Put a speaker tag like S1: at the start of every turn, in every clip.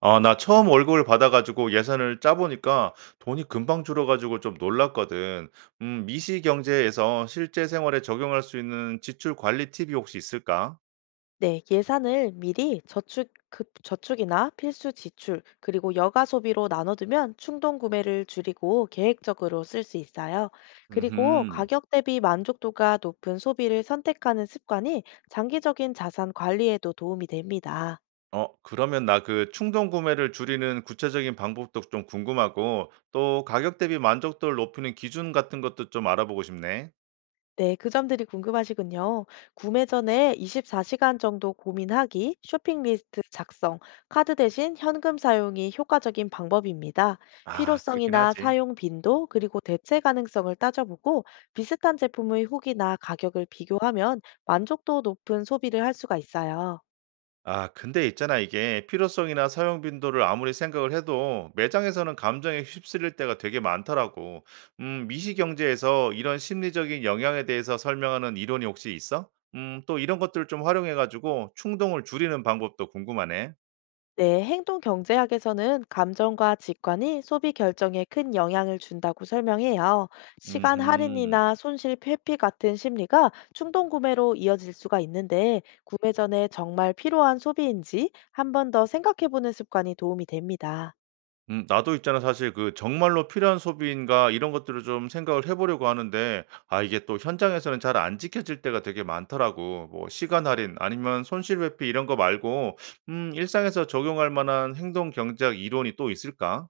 S1: 아, 나 처음 월급을 받아 가지고 예산을 짜 보니까 돈이 금방 줄어 가지고 좀 놀랐거든. 미시 경제에서 실제 생활에 적용할 수 있는 지출 관리 팁이 혹시 있을까?
S2: 네, 예산을 미리 저축이나 필수 지출, 그리고 여가 소비로 나눠두면 충동 구매를 줄이고 계획적으로 쓸 수 있어요. 그리고
S1: 음
S2: 가격 대비 만족도가 높은 소비를 선택하는 습관이 장기적인 자산 관리에도 도움이 됩니다.
S1: 어, 그러면 나 그 충동 구매를 줄이는 구체적인 방법도 좀 궁금하고 또 가격 대비 만족도를 높이는 기준 같은 것도 좀 알아보고 싶네.
S2: 네, 그 점들이 궁금하시군요. 구매 전에 24시간 정도 고민하기, 쇼핑 리스트 작성, 카드 대신 현금 사용이 효과적인 방법입니다.
S1: 아, 그렇긴
S2: 필요성이나
S1: 하지.
S2: 사용 빈도, 그리고 대체 가능성을 따져보고 비슷한 제품의 후기나 가격을 비교하면 만족도 높은 소비를 할 수가 있어요.
S1: 아, 근데 있잖아, 이게 필요성이나 사용 빈도를 아무리 생각을 해도 매장에서는 감정에 휩쓸릴 때가 되게 많더라고. 미시 경제에서 이런 심리적인 영향에 대해서 설명하는 이론이 혹시 있어? 또 이런 것들을 좀 활용해가지고 충동을 줄이는 방법도 궁금하네.
S2: 네, 행동 경제학에서는 감정과 직관이 소비 결정에 큰 영향을 준다고 설명해요. 시간
S1: 음흠.
S2: 할인이나 손실 회피 같은 심리가 충동 구매로 이어질 수가 있는데, 구매 전에 정말 필요한 소비인지 한 번 더 생각해 보는 습관이 도움이 됩니다.
S1: 나도 있잖아 사실 그 정말로 필요한 소비인가 이런 것들을 좀 생각을 해 보려고 하는데 이게 또 현장에서는 잘 안 지켜질 때가 되게 많더라고. 뭐 시간 할인 아니면 손실 회피 이런 거 말고 일상에서 적용할 만한 행동 경제학 이론이 또 있을까?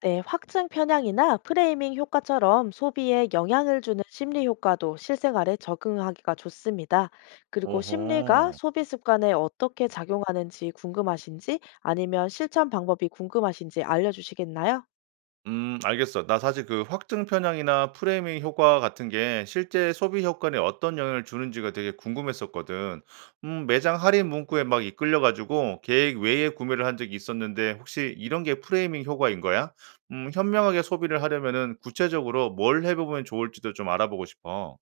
S2: 네, 확증 편향이나 프레이밍 효과처럼 소비에 영향을 주는 심리 효과도 실생활에 적응하기가 좋습니다. 그리고 심리가
S1: 오호.
S2: 소비 습관에 어떻게 작용하는지 궁금하신지 아니면 실천 방법이 궁금하신지 알려주시겠나요?
S1: 알겠어. 나 사실 그 확증 편향이나 프레이밍 효과 같은 게 실제 소비 효과에 어떤 영향을 주는지가 되게 궁금했었거든. 매장 할인 문구에 막 이끌려 가지고 계획 외에 구매를 한 적이 있었는데 혹시 이런 게 프레이밍 효과인 거야? 현명하게 소비를 하려면은 구체적으로 뭘 해 보면 좋을지도 좀 알아보고 싶어.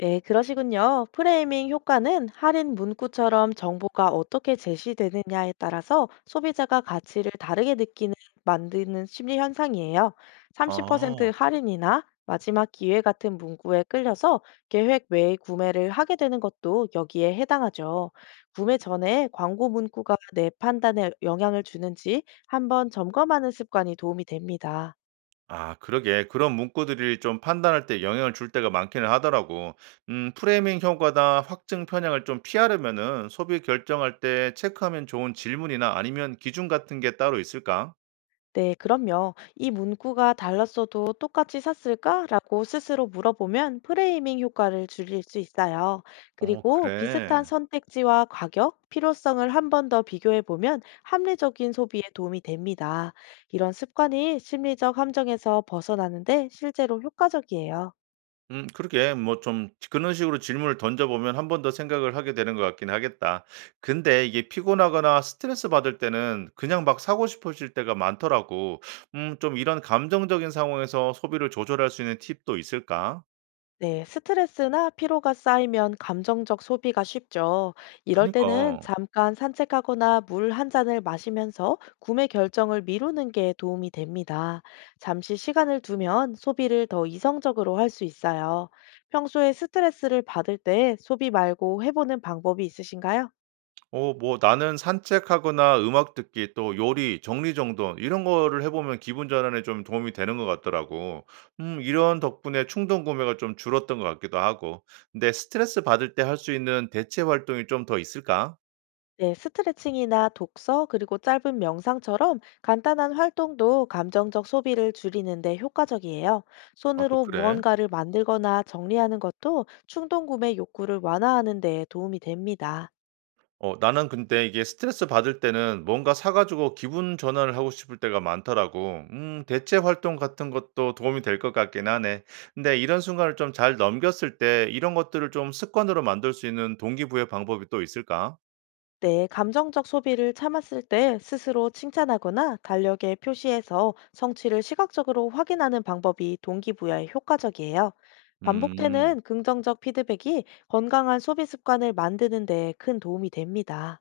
S2: 네, 그러시군요. 프레이밍 효과는 할인 문구처럼 정보가 어떻게 제시되느냐에 따라서 소비자가 가치를 다르게 느끼는 만드는 심리 현상이에요. 30%
S1: 아.
S2: 할인이나 마지막 기회 같은 문구에 끌려서 계획 외의 구매를 하게 되는 것도 여기에 해당하죠. 구매 전에 광고 문구가 내 판단에 영향을 주는지 한번 점검하는 습관이 도움이 됩니다.
S1: 아 그러게. 그런 문구들이 좀 판단할 때 영향을 줄 때가 많기는 하더라고. 프레이밍 효과나 확증 편향을 좀 피하려면은 소비 결정할 때 체크하면 좋은 질문이나 아니면 기준 같은 게 따로 있을까?
S2: 네, 그럼요. 이 문구가 달랐어도 똑같이 샀을까? 라고 스스로 물어보면 프레이밍 효과를 줄일 수 있어요.
S1: 어
S2: 그리고
S1: 그래.
S2: 비슷한 선택지와 가격, 필요성을 한 번 더 비교해 보면 합리적인 소비에 도움이 됩니다. 이런 습관이 심리적 함정에서 벗어나는데 실제로 효과적이에요.
S1: 그러게. 뭐 좀 그런 식으로 질문을 던져 보면 한 번 더 생각을 하게 되는 것 같긴 하겠다. 근데 이게 피곤하거나 스트레스 받을 때는 그냥 막 사고 싶어질 때가 많더라고. 좀 이런 감정적인 상황에서 소비를 조절할 수 있는 팁도 있을까?
S2: 네, 스트레스나 피로가 쌓이면 감정적 소비가 쉽죠. 이럴
S1: 그니까.
S2: 때는 잠깐 산책하거나 물 한 잔을 마시면서 구매 결정을 미루는 게 도움이 됩니다. 잠시 시간을 두면 소비를 더 이성적으로 할 수 있어요. 평소에 스트레스를 받을 때 소비 말고 해보는 방법이 있으신가요?
S1: 어 뭐 나는 산책하거나 음악 듣기 또 요리, 정리정돈 이런 거를 해 보면 기분 전환에 좀 도움이 되는 것 같더라고. 이런 덕분에 충동 구매가 좀 줄었던 것 같기도 하고. 근데 스트레스 받을 때 할 수 있는 대체 활동이 좀 더 있을까?
S2: 네, 스트레칭이나 독서, 그리고 짧은 명상처럼 간단한 활동도 감정적 소비를 줄이는데 효과적이에요.
S1: 아 또
S2: 손으로
S1: 그래?
S2: 무언가를 만들거나 정리하는 것도 충동 구매 욕구를 완화하는 데 도움이 됩니다.
S1: 어 나는 근데 이게 스트레스 받을 때는 뭔가 사 가지고 기분 전환을 하고 싶을 때가 많더라고. 대체 활동 같은 것도 도움이 될 것 같긴 하네. 근데 이런 순간을 좀 잘 넘겼을 때 이런 것들을 좀 습관으로 만들 수 있는 동기부여 방법이 또 있을까?
S2: 네, 감정적 소비를 참았을 때 스스로 칭찬하거나 달력에 표시해서 성취를 시각적으로 확인하는 방법이 동기부여에 효과적이에요.
S1: 음.
S2: 반복되는 긍정적 피드백이 건강한 소비 습관을 만드는 데 큰 도움이 됩니다.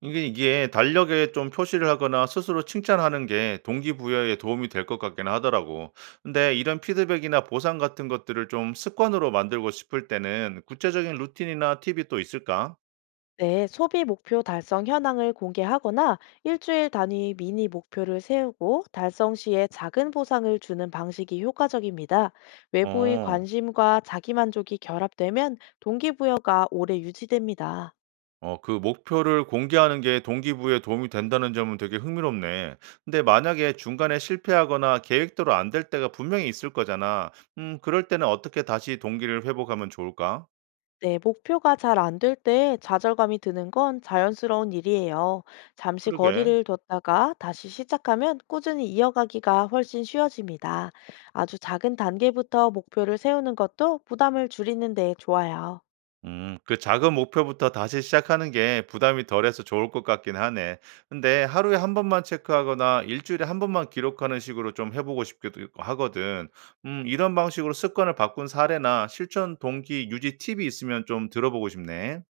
S1: 이게 달력에 좀 표시를 하거나 스스로 칭찬하는 게 동기부여에 도움이 될 것 같긴 하더라고. 근데 이런 피드백이나 보상 같은 것들을 좀 습관으로 만들고 싶을 때는 구체적인 루틴이나 팁이 또 있을까?
S2: 네, 소비 목표 달성 현황을 공개하거나 일주일 단위 미니 목표를 세우고 달성 시에 작은 보상을 주는 방식이 효과적입니다. 외부의
S1: 어.
S2: 관심과 자기만족이 결합되면 동기부여가 오래 유지됩니다.
S1: 어 그 목표를 공개하는 게 동기부여에 도움이 된다는 점은 되게 흥미롭네. 근데 만약에 중간에 실패하거나 계획대로 안 될 때가 분명히 있을 거잖아. 그럴 때는 어떻게 다시 동기를 회복하면 좋을까?
S2: 네, 목표가 잘 안 될 때 좌절감이 드는 건 자연스러운 일이에요. 잠시
S1: 그러게.
S2: 거리를 뒀다가 다시 시작하면 꾸준히 이어가기가 훨씬 쉬워집니다. 아주 작은 단계부터 목표를 세우는 것도 부담을 줄이는 데 좋아요.
S1: 그 작은 목표부터 다시 시작하는 게 부담이 덜해서 좋을 것 같긴 하네. 근데 하루에 한 번만 체크하거나 일주일에 한 번만 기록하는 식으로 좀 해보고 싶기도 하거든. 이런 방식으로 습관을 바꾼 사례나 실천 동기 유지 팁이 있으면 좀 들어보고 싶네.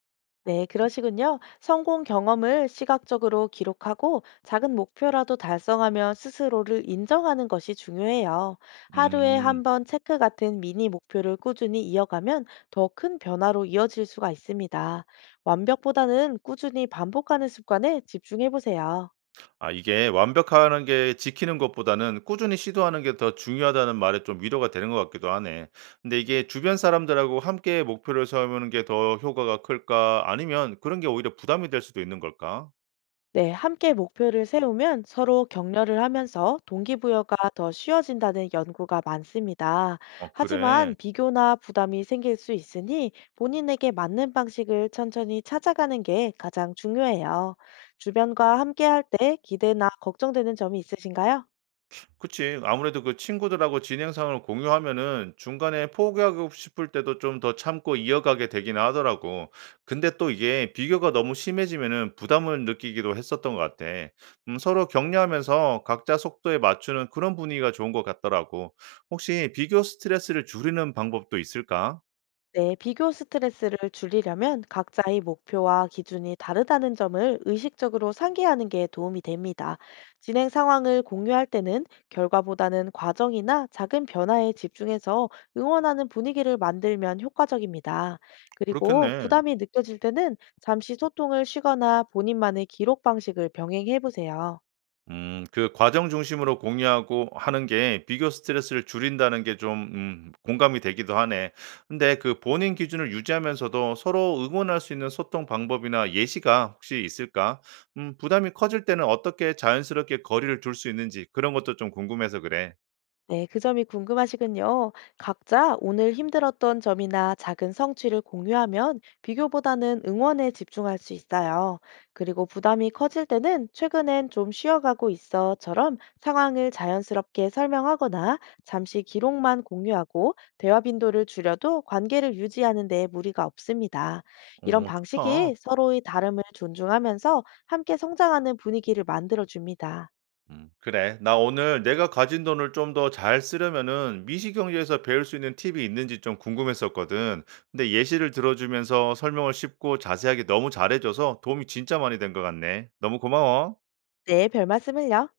S2: 네, 그러시군요. 성공 경험을 시각적으로 기록하고 작은 목표라도 달성하며 스스로를 인정하는 것이 중요해요. 하루에
S1: 음.
S2: 한 번 체크 같은 미니 목표를 꾸준히 이어가면 더 큰 변화로 이어질 수가 있습니다. 완벽보다는 꾸준히 반복하는 습관에 집중해 보세요.
S1: 아 이게 완벽하는 게 지키는 것보다는 꾸준히 시도하는 게 더 중요하다는 말에 좀 위로가 되는 것 같기도 하네. 근데 이게 주변 사람들하고 함께 목표를 세우는 게 더 효과가 클까? 아니면 그런 게 오히려 부담이 될 수도 있는 걸까?
S2: 네, 함께 목표를 세우면 서로 격려를 하면서 동기부여가 더 쉬워진다는 연구가 많습니다.
S1: 어
S2: 하지만
S1: 그래.
S2: 비교나 부담이 생길 수 있으니 본인에게 맞는 방식을 천천히 찾아가는 게 가장 중요해요. 주변과 함께 할 때 기대나 걱정되는 점이 있으신가요?
S1: 그치. 아무래도 그 친구들하고 진행상을 공유하면은 중간에 포기하고 싶을 때도 좀 더 참고 이어가게 되긴 하더라고. 근데 또 이게 비교가 너무 심해지면은 부담을 느끼기도 했었던 것 같아. 서로 격려하면서 각자 속도에 맞추는 그런 분위기가 좋은 것 같더라고. 혹시 비교 스트레스를 줄이는 방법도 있을까?
S2: 네, 비교 스트레스를 줄이려면 각자의 목표와 기준이 다르다는 점을 의식적으로 상기하는 게 도움이 됩니다. 진행 상황을 공유할 때는 결과보다는 과정이나 작은 변화에 집중해서 응원하는 분위기를 만들면 효과적입니다. 그리고
S1: 그렇겠네.
S2: 부담이 느껴질 때는 잠시 소통을 쉬거나 본인만의 기록 방식을 병행해 보세요.
S1: 그 과정 중심으로 공유하고 하는 게 비교 스트레스를 줄인다는 게 좀 공감이 되기도 하네. 근데 그 본인 기준을 유지하면서도 서로 응원할 수 있는 소통 방법이나 예시가 혹시 있을까? 부담이 커질 때는 어떻게 자연스럽게 거리를 둘 수 있는지 그런 것도 좀 궁금해서 그래.
S2: 네, 그 점이 궁금하시군요. 각자 오늘 힘들었던 점이나 작은 성취를 공유하면 비교보다는 응원에 집중할 수 있어요. 그리고 부담이 커질 때는 최근엔 좀 쉬어가고 있어처럼 상황을 자연스럽게 설명하거나 잠시 기록만 공유하고 대화 빈도를 줄여도 관계를 유지하는 데 무리가 없습니다. 이런
S1: 오 좋다.
S2: 방식이 서로의 다름을 존중하면서 함께 성장하는 분위기를 만들어줍니다.
S1: 그래. 나 오늘 내가 가진 돈을 좀 더 잘 쓰려면은 미시경제에서 배울 수 있는 팁이 있는지 좀 궁금했었거든. 근데 예시를 들어주면서 설명을 쉽고 자세하게 너무 잘해줘서 도움이 진짜 많이 된 것 같네. 너무 고마워.
S2: 네, 별 말씀을요.